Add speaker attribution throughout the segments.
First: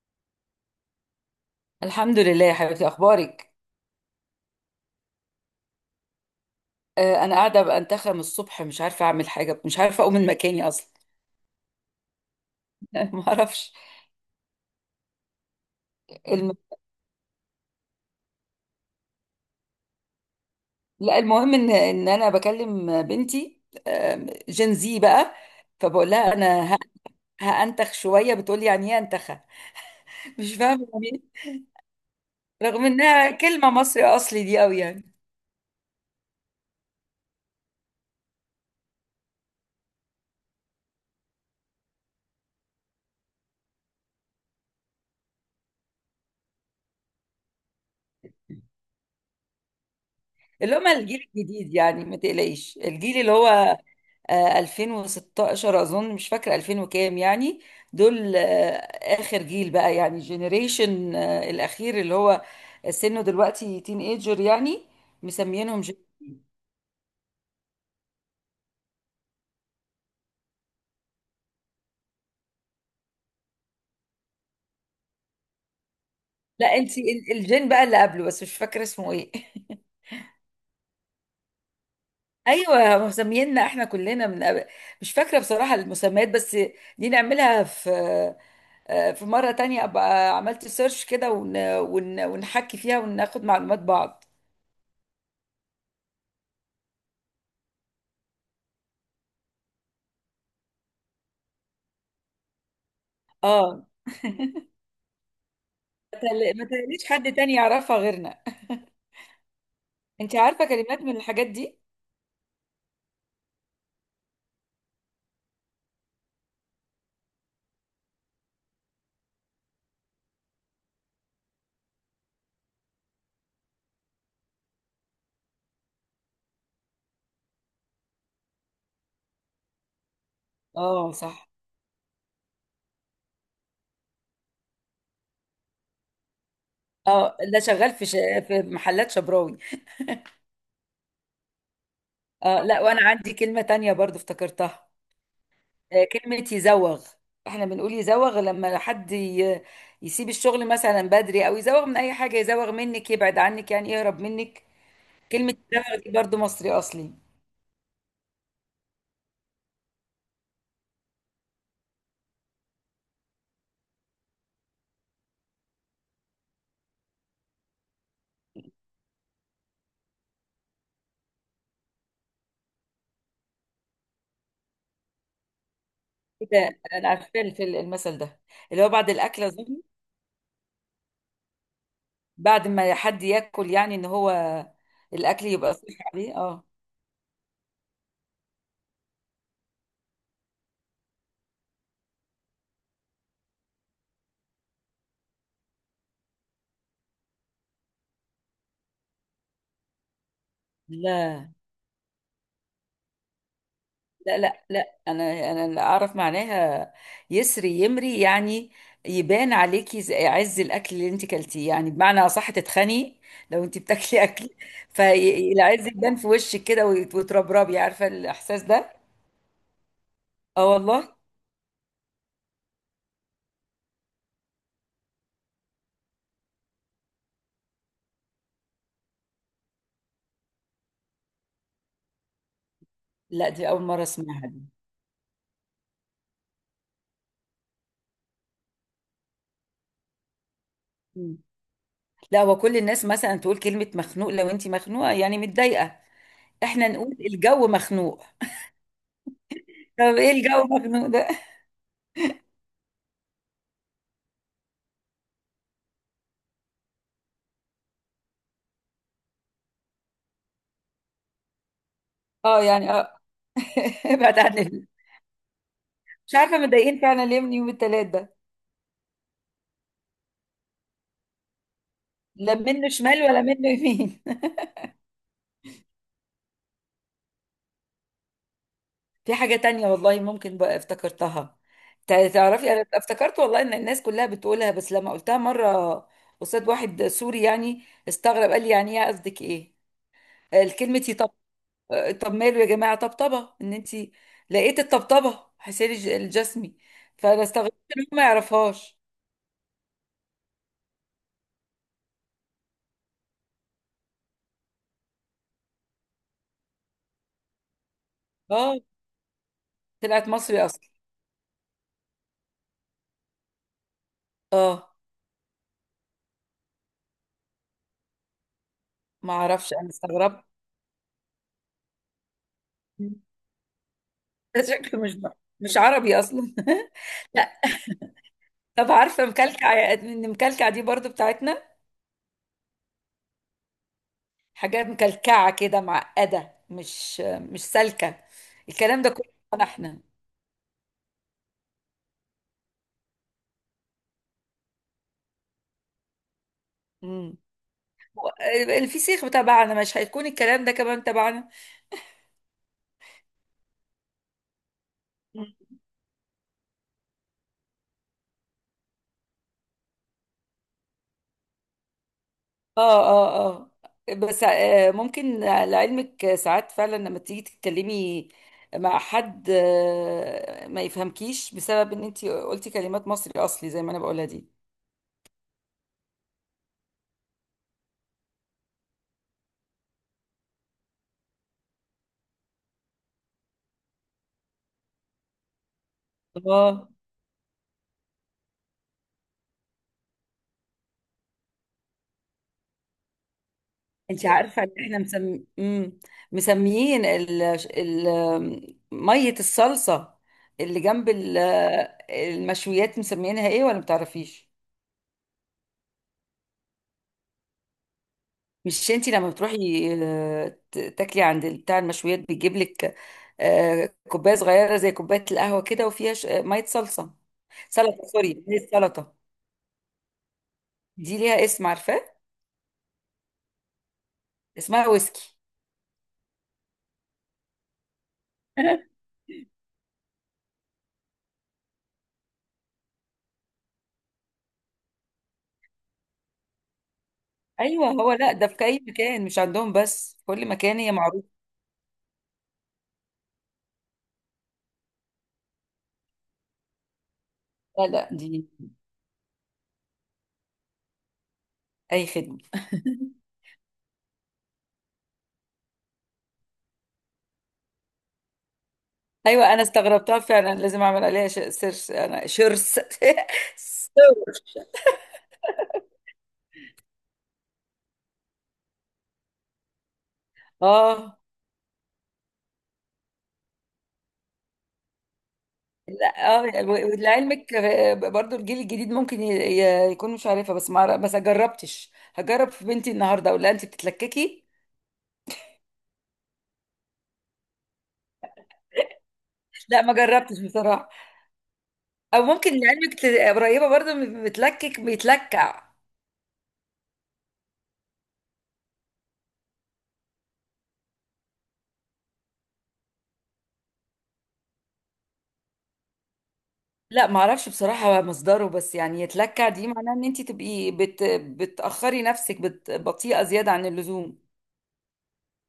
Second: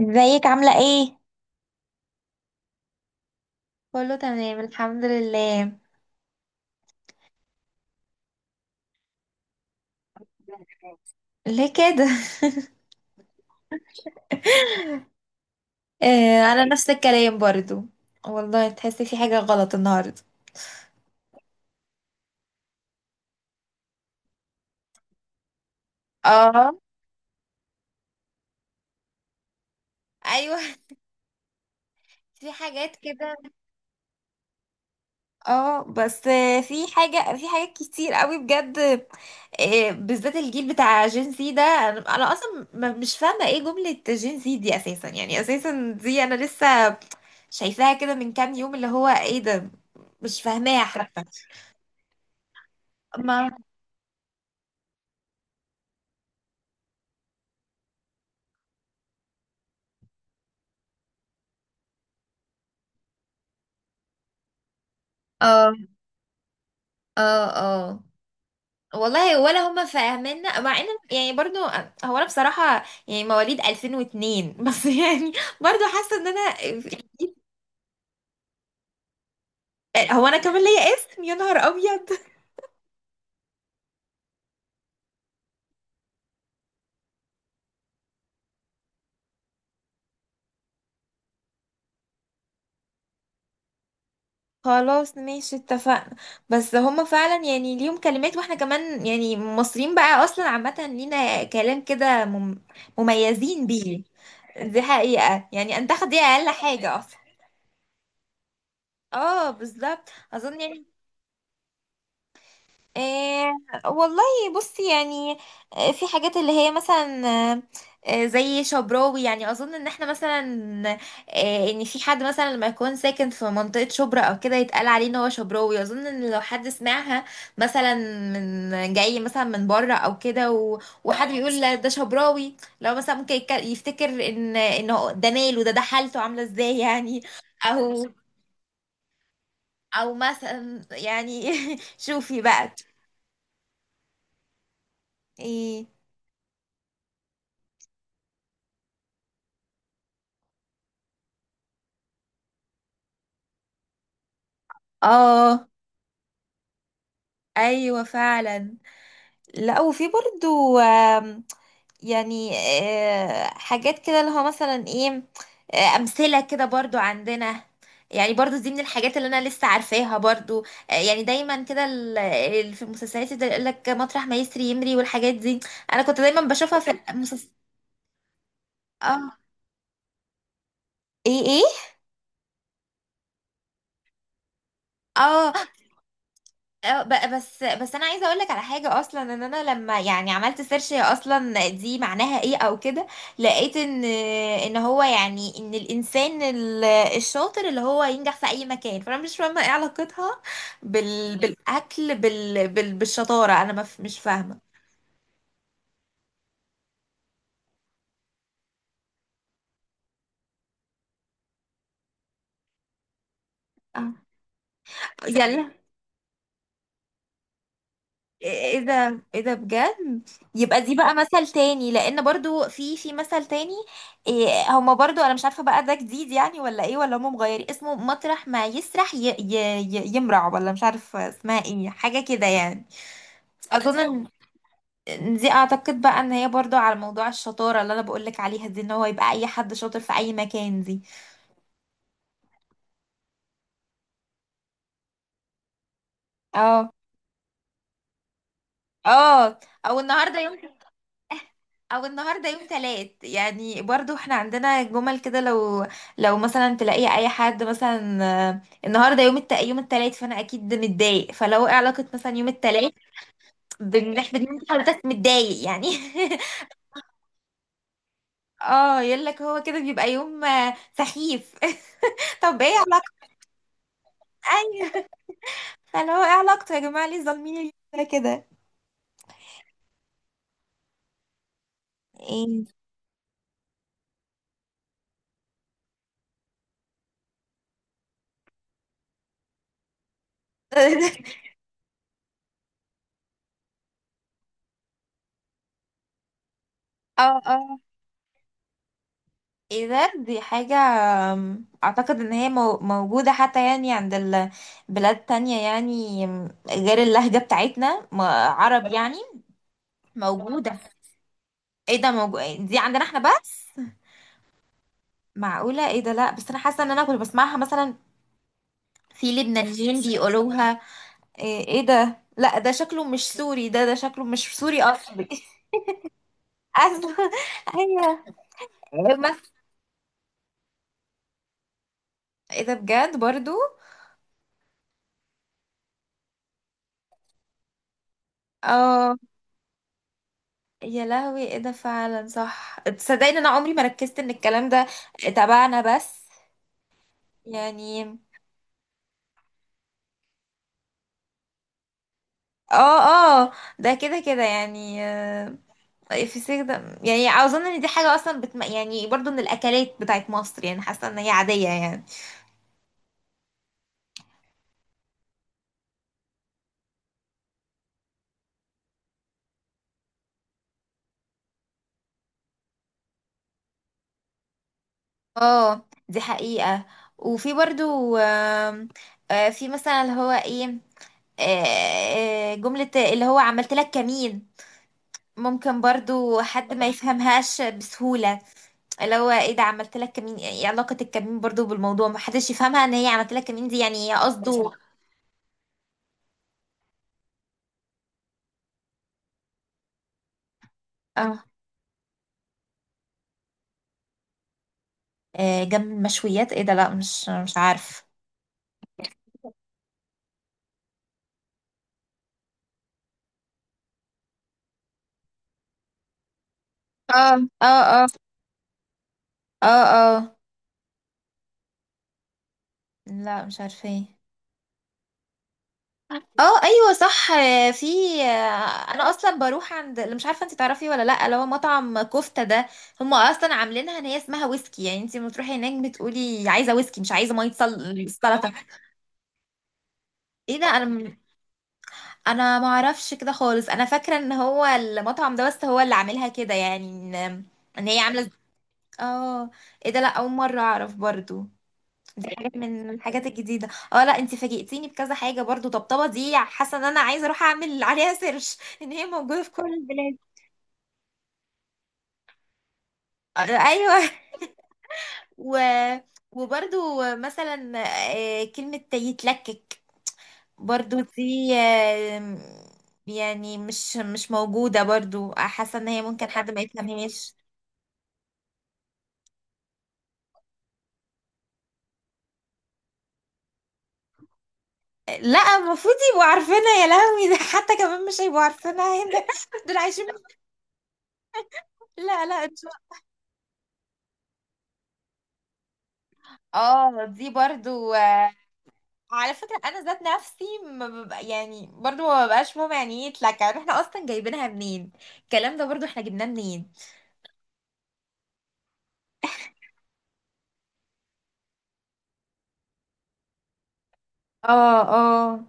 Speaker 1: ازيك عاملة ايه؟
Speaker 2: الحمد لله يا حبيبتي اخبارك.
Speaker 1: كله تمام الحمد لله.
Speaker 2: انا قاعده بنتخم الصبح، مش عارفه اعمل حاجه، مش عارفه اقوم من مكاني اصلا.
Speaker 1: ليه كده؟
Speaker 2: ما اعرفش.
Speaker 1: آه
Speaker 2: الم...
Speaker 1: انا نفس الكلام برضو. والله تحسي في حاجة غلط النهاردة.
Speaker 2: لا، المهم ان انا بكلم بنتي جين زي بقى، فبقول لها
Speaker 1: اه
Speaker 2: انا هانتخ شويه، بتقول لي يعني ايه انتخه؟ مش
Speaker 1: ايوه.
Speaker 2: فاهمه يعني إيه.
Speaker 1: في
Speaker 2: رغم
Speaker 1: حاجات
Speaker 2: انها
Speaker 1: كده.
Speaker 2: كلمه مصري اصلي دي قوي يعني.
Speaker 1: اه بس في حاجة، في حاجات كتير قوي بجد. بالذات الجيل بتاع جين سي ده، انا اصلا مش فاهمة ايه جملة جين سي دي اساسا، يعني اساسا دي انا لسه شايفاها كده من كام يوم، اللي هو ايه ده؟ مش
Speaker 2: اللي
Speaker 1: فاهماها
Speaker 2: هم
Speaker 1: حتى.
Speaker 2: الجيل الجديد يعني، ما تقلقيش، الجيل اللي
Speaker 1: ما
Speaker 2: هو 2016 اظن، مش فاكره 2000 وكام يعني. دول اخر جيل بقى، يعني الجينيريشن الاخير، اللي هو سنه دلوقتي تين ايجر يعني،
Speaker 1: اه
Speaker 2: مسميينهم جن...
Speaker 1: اه اه والله ولا هما فاهميننا، مع ان يعني برضو. هو انا بصراحة يعني مواليد 2002 بس يعني برضو حاسة ان انا.
Speaker 2: لا انت الجين بقى اللي قبله، بس مش فاكره اسمه ايه.
Speaker 1: هو انا كمان ليا اسم، يا نهار ابيض.
Speaker 2: ايوه، هم مسمييننا احنا كلنا من قبل، مش فاكره بصراحه المسميات، بس دي نعملها في في مرة تانية أبقى عملت سيرش كده، ونحكي فيها وناخد معلومات بعض.
Speaker 1: خلاص ماشي اتفقنا. بس هما فعلا يعني ليهم كلمات، واحنا كمان يعني مصريين بقى اصلا عامة لينا كلام كده مميزين
Speaker 2: اه،
Speaker 1: بيه. دي حقيقة يعني انت، دي اقل
Speaker 2: ما
Speaker 1: حاجة
Speaker 2: تقليش
Speaker 1: اصلا.
Speaker 2: حد تاني يعرفها غيرنا.
Speaker 1: اه بالظبط
Speaker 2: انت
Speaker 1: اظن
Speaker 2: عارفة
Speaker 1: يعني.
Speaker 2: كلمات من الحاجات دي؟
Speaker 1: آه والله، بصي يعني، في حاجات اللي هي مثلا آه، زي شبراوي. يعني اظن ان احنا مثلا، آه ان في حد مثلا لما يكون ساكن في منطقة شبرا او كده يتقال عليه ان هو شبراوي. اظن ان لو حد سمعها مثلا من جاي مثلا من بره او كده
Speaker 2: اه
Speaker 1: وحد
Speaker 2: صح،
Speaker 1: بيقول لا ده شبراوي، لو مثلا ممكن يفتكر ان هو ده ماله، ده ده حالته عاملة ازاي يعني.
Speaker 2: اه، ده شغال
Speaker 1: او
Speaker 2: في في محلات شبراوي.
Speaker 1: او مثلا يعني شوفي
Speaker 2: اه،
Speaker 1: بقى.
Speaker 2: لا وانا عندي كلمة تانية برضو افتكرتها،
Speaker 1: ايه.
Speaker 2: كلمة يزوغ. احنا بنقول يزوغ لما حد يسيب الشغل مثلا بدري، او يزوغ من اي حاجة، يزوغ منك يبعد عنك، يعني يهرب منك. كلمة
Speaker 1: اه
Speaker 2: يزوغ دي برضو مصري اصلي.
Speaker 1: ايوه فعلا. لا وفي برضو يعني حاجات كده اللي هو مثلا ايه، امثله كده برضو عندنا، يعني برضو دي من الحاجات اللي انا لسه عارفاها برضو. يعني دايما كده في المسلسلات ده يقول لك مطرح ما يسري يمري والحاجات دي، انا كنت دايما بشوفها
Speaker 2: كده
Speaker 1: في
Speaker 2: انا عارفه
Speaker 1: المسلسل.
Speaker 2: المثل ده، اللي هو بعد
Speaker 1: اه
Speaker 2: الاكل اظن.
Speaker 1: ايه ايه.
Speaker 2: بعد ما حد ياكل يعني ان هو الاكل
Speaker 1: اه
Speaker 2: يبقى صحي عليه. اه،
Speaker 1: اه بس انا عايزه اقول لك على حاجه اصلا. ان انا لما يعني عملت سيرش هي اصلا دي معناها ايه او كده، لقيت ان هو يعني، ان الانسان الشاطر اللي هو ينجح في اي مكان. فانا مش فاهمه ايه علاقتها
Speaker 2: لا
Speaker 1: بالاكل، بالشطاره انا ما ف- مش
Speaker 2: لا
Speaker 1: فاهمه.
Speaker 2: لا، انا اللي اعرف معناها، يسري يمري يعني يبان عليكي عز الاكل اللي انت كلتيه، يعني بمعنى اصح تتخني لو انت
Speaker 1: اه.
Speaker 2: بتاكلي اكل.
Speaker 1: يلا،
Speaker 2: فالعز يبان في وشك كده وتربربي، عارفه الاحساس
Speaker 1: ايه
Speaker 2: ده.
Speaker 1: ده، ايه ده بجد.
Speaker 2: اه
Speaker 1: يبقى دي بقى
Speaker 2: والله،
Speaker 1: مثل تاني، لان برضو في مثل تاني إيه هما برضو. انا مش عارفة بقى ده جديد يعني ولا ايه، ولا هما مغيرين اسمه مطرح ما يسرح ي ي ي يمرع ولا مش عارفة اسمها ايه، حاجة كده يعني.
Speaker 2: لا دي اول
Speaker 1: اظن
Speaker 2: مره
Speaker 1: ان،
Speaker 2: اسمعها.
Speaker 1: إن دي اعتقد بقى ان هي برضو على موضوع الشطارة اللي انا بقولك عليها دي، ان هو يبقى اي حد شاطر في اي مكان دي.
Speaker 2: دي لا، هو كل الناس مثلا تقول كلمة مخنوق، لو انت مخنوقة يعني متضايقة، احنا
Speaker 1: اه
Speaker 2: نقول الجو مخنوق.
Speaker 1: اه. او
Speaker 2: طب ايه
Speaker 1: النهارده يوم
Speaker 2: الجو مخنوق ده؟
Speaker 1: او النهارده يوم تلات، يعني برضو احنا عندنا جمل كده. لو لو مثلا تلاقي اي حد مثلا النهارده يوم يوم التلات، فانا اكيد متضايق. فلو ايه علاقه مثلا يوم
Speaker 2: اه يعني
Speaker 1: التلات،
Speaker 2: اه.
Speaker 1: بنحب
Speaker 2: ابعد
Speaker 1: ان
Speaker 2: عن
Speaker 1: انت حضرتك متضايق يعني.
Speaker 2: مش عارفة متضايقين فعلا ليه من يوم التلات ده،
Speaker 1: اه يقول لك هو كده بيبقى يوم سخيف.
Speaker 2: لا
Speaker 1: طب ايه
Speaker 2: منه شمال
Speaker 1: علاقته.
Speaker 2: ولا منه يمين.
Speaker 1: ايوه فلو ايه علاقته يا جماعه، ليه ظالمين اليوم ده كده.
Speaker 2: في حاجة تانية والله ممكن بقى افتكرتها.
Speaker 1: ايه.
Speaker 2: تعرفي انا افتكرت والله ان الناس كلها بتقولها، بس لما قلتها مرة قصاد واحد سوري، يعني استغرب، قال لي يعني ايه، قصدك ايه؟ الكلمة يطبطب. طب ماله يا جماعه طبطبه، ان انت لقيت الطبطبه حسين الجسمي.
Speaker 1: اه
Speaker 2: فانا استغربت
Speaker 1: اه.
Speaker 2: ان هو ما يعرفهاش.
Speaker 1: اذا دي حاجة اعتقد ان هي موجودة حتى يعني عند البلاد تانية يعني، غير اللهجة بتاعتنا
Speaker 2: اه،
Speaker 1: عرب يعني.
Speaker 2: طلعت مصري
Speaker 1: موجودة؟
Speaker 2: اصلا.
Speaker 1: ايه ده، موجود! دي عندنا احنا بس.
Speaker 2: اه،
Speaker 1: معقولة؟ ايه ده. لا بس انا حاسة ان انا كنت بسمعها مثلا في
Speaker 2: ما اعرفش انا
Speaker 1: لبنانيين
Speaker 2: استغربت.
Speaker 1: بيقولوها. ايه إيه ده، لا ده شكله
Speaker 2: مم.
Speaker 1: مش سوري، ده شكله مش
Speaker 2: ده
Speaker 1: سوري
Speaker 2: شكله مش،
Speaker 1: اصلي.
Speaker 2: مش عربي اصلا.
Speaker 1: اصلا.
Speaker 2: لا.
Speaker 1: ايوه.
Speaker 2: طب عارفه
Speaker 1: بس
Speaker 2: مكلكع؟ ان مكلكع دي برضو بتاعتنا،
Speaker 1: ايه ده بجد برضو.
Speaker 2: حاجات مكلكعه كده، معقده، مش سالكه. الكلام ده
Speaker 1: اه
Speaker 2: كله بتاعنا احنا.
Speaker 1: يا لهوي، ايه ده فعلا صح. تصدقني انا عمري ما ركزت ان الكلام ده تبعنا بس
Speaker 2: امم،
Speaker 1: يعني.
Speaker 2: الفسيخ تبعنا مش هيكون الكلام ده كمان تبعنا؟
Speaker 1: اه اه. ده كده كده يعني في السيخ ده، يعني اظن ان دي حاجة اصلا يعني برضو من الاكلات بتاعت مصر، يعني حاسة ان هي عادية يعني.
Speaker 2: اه اه، اه بس ممكن لعلمك ساعات فعلا لما تيجي تتكلمي مع حد، ما يفهمكيش بسبب ان انت قلتي كلمات مصري اصلي زي ما انا بقولها دي.
Speaker 1: اه دي حقيقة. وفي برضو في مثلا اللي هو ايه، آه، جملة اللي هو عملت لك كمين، ممكن برضو حد ما
Speaker 2: اه،
Speaker 1: يفهمهاش بسهولة. اللي هو ايه ده عملت لك كمين، ايه علاقة الكمين برضو بالموضوع. ما حدش يفهمها ان هي عملت لك كمين دي، يعني هي
Speaker 2: انت عارفه ان
Speaker 1: قصده.
Speaker 2: احنا مسم... مم. مسميين ميه الصلصه اللي جنب
Speaker 1: اه
Speaker 2: المشويات، مسميينها ايه ولا متعرفيش؟
Speaker 1: جنب المشويات، ايه ده لا مش عارف.
Speaker 2: مش انتي لما بتروحي تاكلي عند بتاع المشويات، بيجيب لك كوبايه صغيره زي كوبايه القهوه كده، وفيها ميه صلصه،
Speaker 1: اه اه اه
Speaker 2: سلطه سوري، هي السلطه.
Speaker 1: اه اه.
Speaker 2: دي ليها اسم عارفاه؟
Speaker 1: لا مش عارفه، ايه؟
Speaker 2: اسمها ويسكي.
Speaker 1: اه ايوه صح في انا اصلا بروح عند اللي، مش عارفه انت تعرفي ولا لا، اللي هو مطعم كفته ده، هم اصلا عاملينها ان هي اسمها ويسكي. يعني انت لما تروحي هناك بتقولي عايزه ويسكي، مش عايزه ميه
Speaker 2: ايوه هو، لا ده
Speaker 1: سلطه.
Speaker 2: في اي مكان، مش عندهم بس، في كل
Speaker 1: ايه ده،
Speaker 2: مكان هي معروفه.
Speaker 1: انا ما اعرفش كده خالص. انا فاكره ان هو المطعم ده بس هو اللي عاملها كده، يعني ان
Speaker 2: لا
Speaker 1: ان هي
Speaker 2: لا،
Speaker 1: عامله.
Speaker 2: دي
Speaker 1: اه. ايه ده، لا اول مره اعرف برضو.
Speaker 2: اي
Speaker 1: دي
Speaker 2: خدمه.
Speaker 1: حاجه من الحاجات الجديده. اه لا انت فاجئتيني بكذا حاجه، برضو طبطبه دي حاسه ان انا عايزه اروح اعمل عليها سيرش ان هي موجوده في
Speaker 2: ايوه انا
Speaker 1: كل البلاد.
Speaker 2: استغربتها فعلا، لازم اعمل عليها سيرش، انا شرس
Speaker 1: ايوه
Speaker 2: سيرش.
Speaker 1: و... وبرضو مثلا كلمه يتلكك، برضو
Speaker 2: اه
Speaker 1: دي يعني مش موجودة برضو، حاسة ان هي ممكن
Speaker 2: اه،
Speaker 1: حد ما يفهمهاش.
Speaker 2: ولعلمك برضو الجيل الجديد ممكن يكون مش عارفه، بس ما جربتش، هجرب في بنتي النهارده اقول لها انت بتتلككي.
Speaker 1: لا المفروض يبقوا عارفينها. يا لهوي، ده حتى كمان مش هيبقوا عارفينها. هنا دول
Speaker 2: لا ما
Speaker 1: عايشين.
Speaker 2: جربتش بصراحه. او
Speaker 1: لا لا
Speaker 2: ممكن
Speaker 1: ان شاء
Speaker 2: لعلمك
Speaker 1: الله.
Speaker 2: قريبه برضو من بتلكك، بيتلكع.
Speaker 1: اه دي برضو على فكرة انا ذات نفسي ما ببقى يعني برضو ما ببقاش فاهمة يعني ايه اتلكع، يعني احنا اصلا جايبينها منين الكلام ده، برضو احنا جبناه منين.
Speaker 2: لا ما اعرفش بصراحه مصدره، بس يعني يتلكع دي معناها ان انت تبقي بتاخري نفسك، بطيئه زياده عن اللزوم.
Speaker 1: اه اه.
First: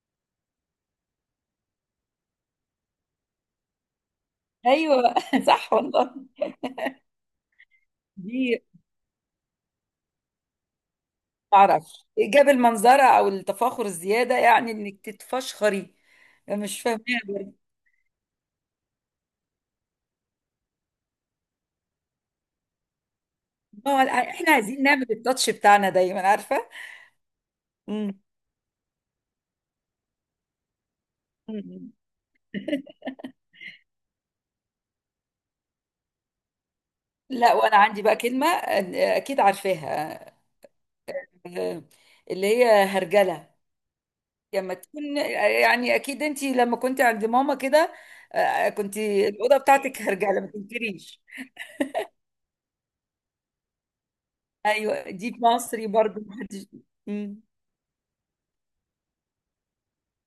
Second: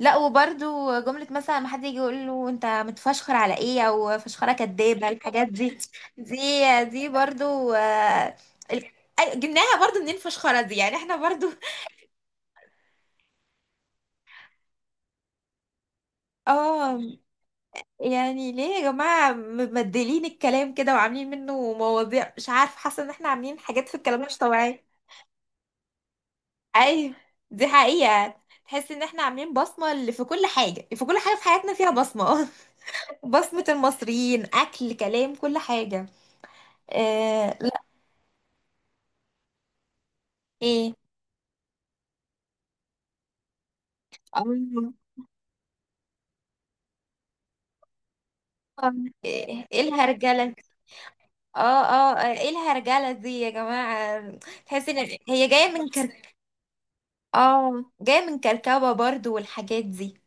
Speaker 1: لا وبرضو جملة مثلا ما حد يجي يقول له انت متفشخر على ايه، او فشخرة كدابة،
Speaker 2: ايوه
Speaker 1: الحاجات
Speaker 2: صح
Speaker 1: دي،
Speaker 2: والله.
Speaker 1: دي برضو
Speaker 2: دي
Speaker 1: ال- جبناها برضو منين فشخرة دي، يعني احنا برضو.
Speaker 2: ما اعرفش جاب المنظره او التفاخر الزياده، يعني انك تتفشخري. مش فاهمه.
Speaker 1: اه يعني ليه يا جماعة مبدلين الكلام كده وعاملين منه مواضيع، مش عارف حاسة ان احنا عاملين حاجات في
Speaker 2: اه لا،
Speaker 1: الكلام مش
Speaker 2: احنا عايزين
Speaker 1: طبيعية.
Speaker 2: نعمل التاتش بتاعنا دايما، عارفه.
Speaker 1: ايوه دي
Speaker 2: مم.
Speaker 1: حقيقة، تحس ان احنا عاملين بصمة، اللي في كل حاجة، في كل حاجة في حياتنا فيها
Speaker 2: مم.
Speaker 1: بصمة. بصمة المصريين، اكل كلام كل حاجة.
Speaker 2: لا
Speaker 1: آه
Speaker 2: وانا
Speaker 1: لا.
Speaker 2: عندي بقى كلمه اكيد عارفاها،
Speaker 1: ايه؟
Speaker 2: آه، اللي هي هرجله. لما
Speaker 1: آه،
Speaker 2: تكون يعني اكيد انت لما كنت عند ماما كده، كنت الاوضه
Speaker 1: ايه إيه
Speaker 2: بتاعتك هرجله، ما
Speaker 1: الهرجلة.
Speaker 2: تنكريش.
Speaker 1: اه اه ايه الهرجلة دي يا جماعة. تحس ان
Speaker 2: ايوه دي في
Speaker 1: هي جاية
Speaker 2: مصري
Speaker 1: من
Speaker 2: برضو
Speaker 1: كرك.
Speaker 2: محدش. مم.
Speaker 1: اه جاية من كركبة برضو والحاجات دي.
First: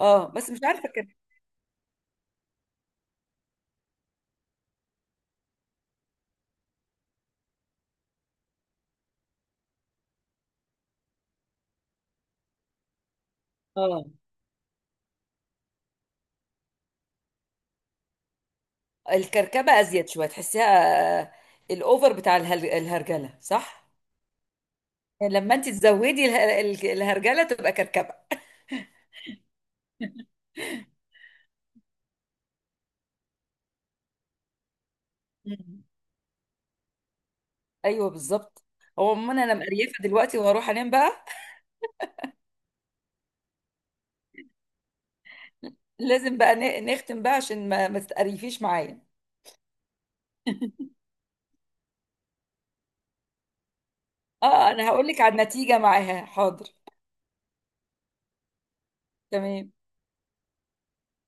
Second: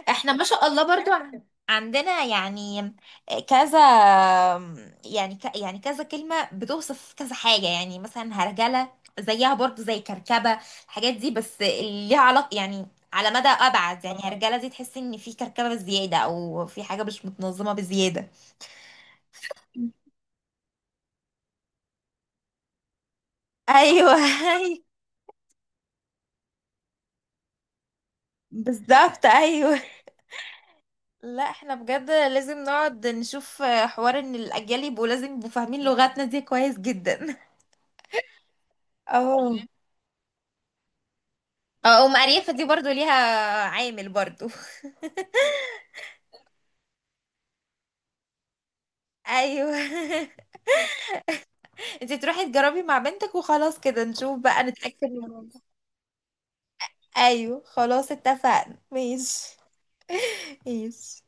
Speaker 2: اه
Speaker 1: احنا ما
Speaker 2: بس مش
Speaker 1: شاء الله
Speaker 2: عارفه كده.
Speaker 1: برضو عندنا يعني كذا يعني يعني كذا كلمة بتوصف كذا حاجة. يعني مثلا هرجلة زيها برضو زي كركبة، الحاجات دي بس ليها علاقة يعني على مدى أبعد.
Speaker 2: اه،
Speaker 1: يعني هرجلة دي تحس إن في كركبة زيادة، أو في حاجة مش متنظمة بزيادة.
Speaker 2: الكركبه ازيد شويه تحسيها، آه، الاوفر بتاع الهرجله صح.
Speaker 1: أيوه أيوه
Speaker 2: لما انت تزودي الهرجله تبقى كركبه.
Speaker 1: بالظبط أيوه. لا احنا بجد لازم نقعد نشوف حوار ان الاجيال يبقوا لازم يبقوا
Speaker 2: مم.
Speaker 1: فاهمين لغتنا دي كويس جدا.
Speaker 2: ايوه بالظبط. هو عموما انا
Speaker 1: اه
Speaker 2: مقريفه دلوقتي، وهروح انام بقى.
Speaker 1: اه. ام اريافه دي برضو ليها عامل برضو.
Speaker 2: لازم بقى نختم بقى عشان ما تتقريفيش معايا.
Speaker 1: ايوه. انت تروحي تجربي مع بنتك وخلاص، كده نشوف بقى
Speaker 2: اه انا
Speaker 1: نتاكد
Speaker 2: هقول لك
Speaker 1: من
Speaker 2: على
Speaker 1: الموضوع.
Speaker 2: النتيجه معاها، حاضر.
Speaker 1: ايوه خلاص اتفقنا، ماشي.
Speaker 2: تمام.
Speaker 1: ماشي.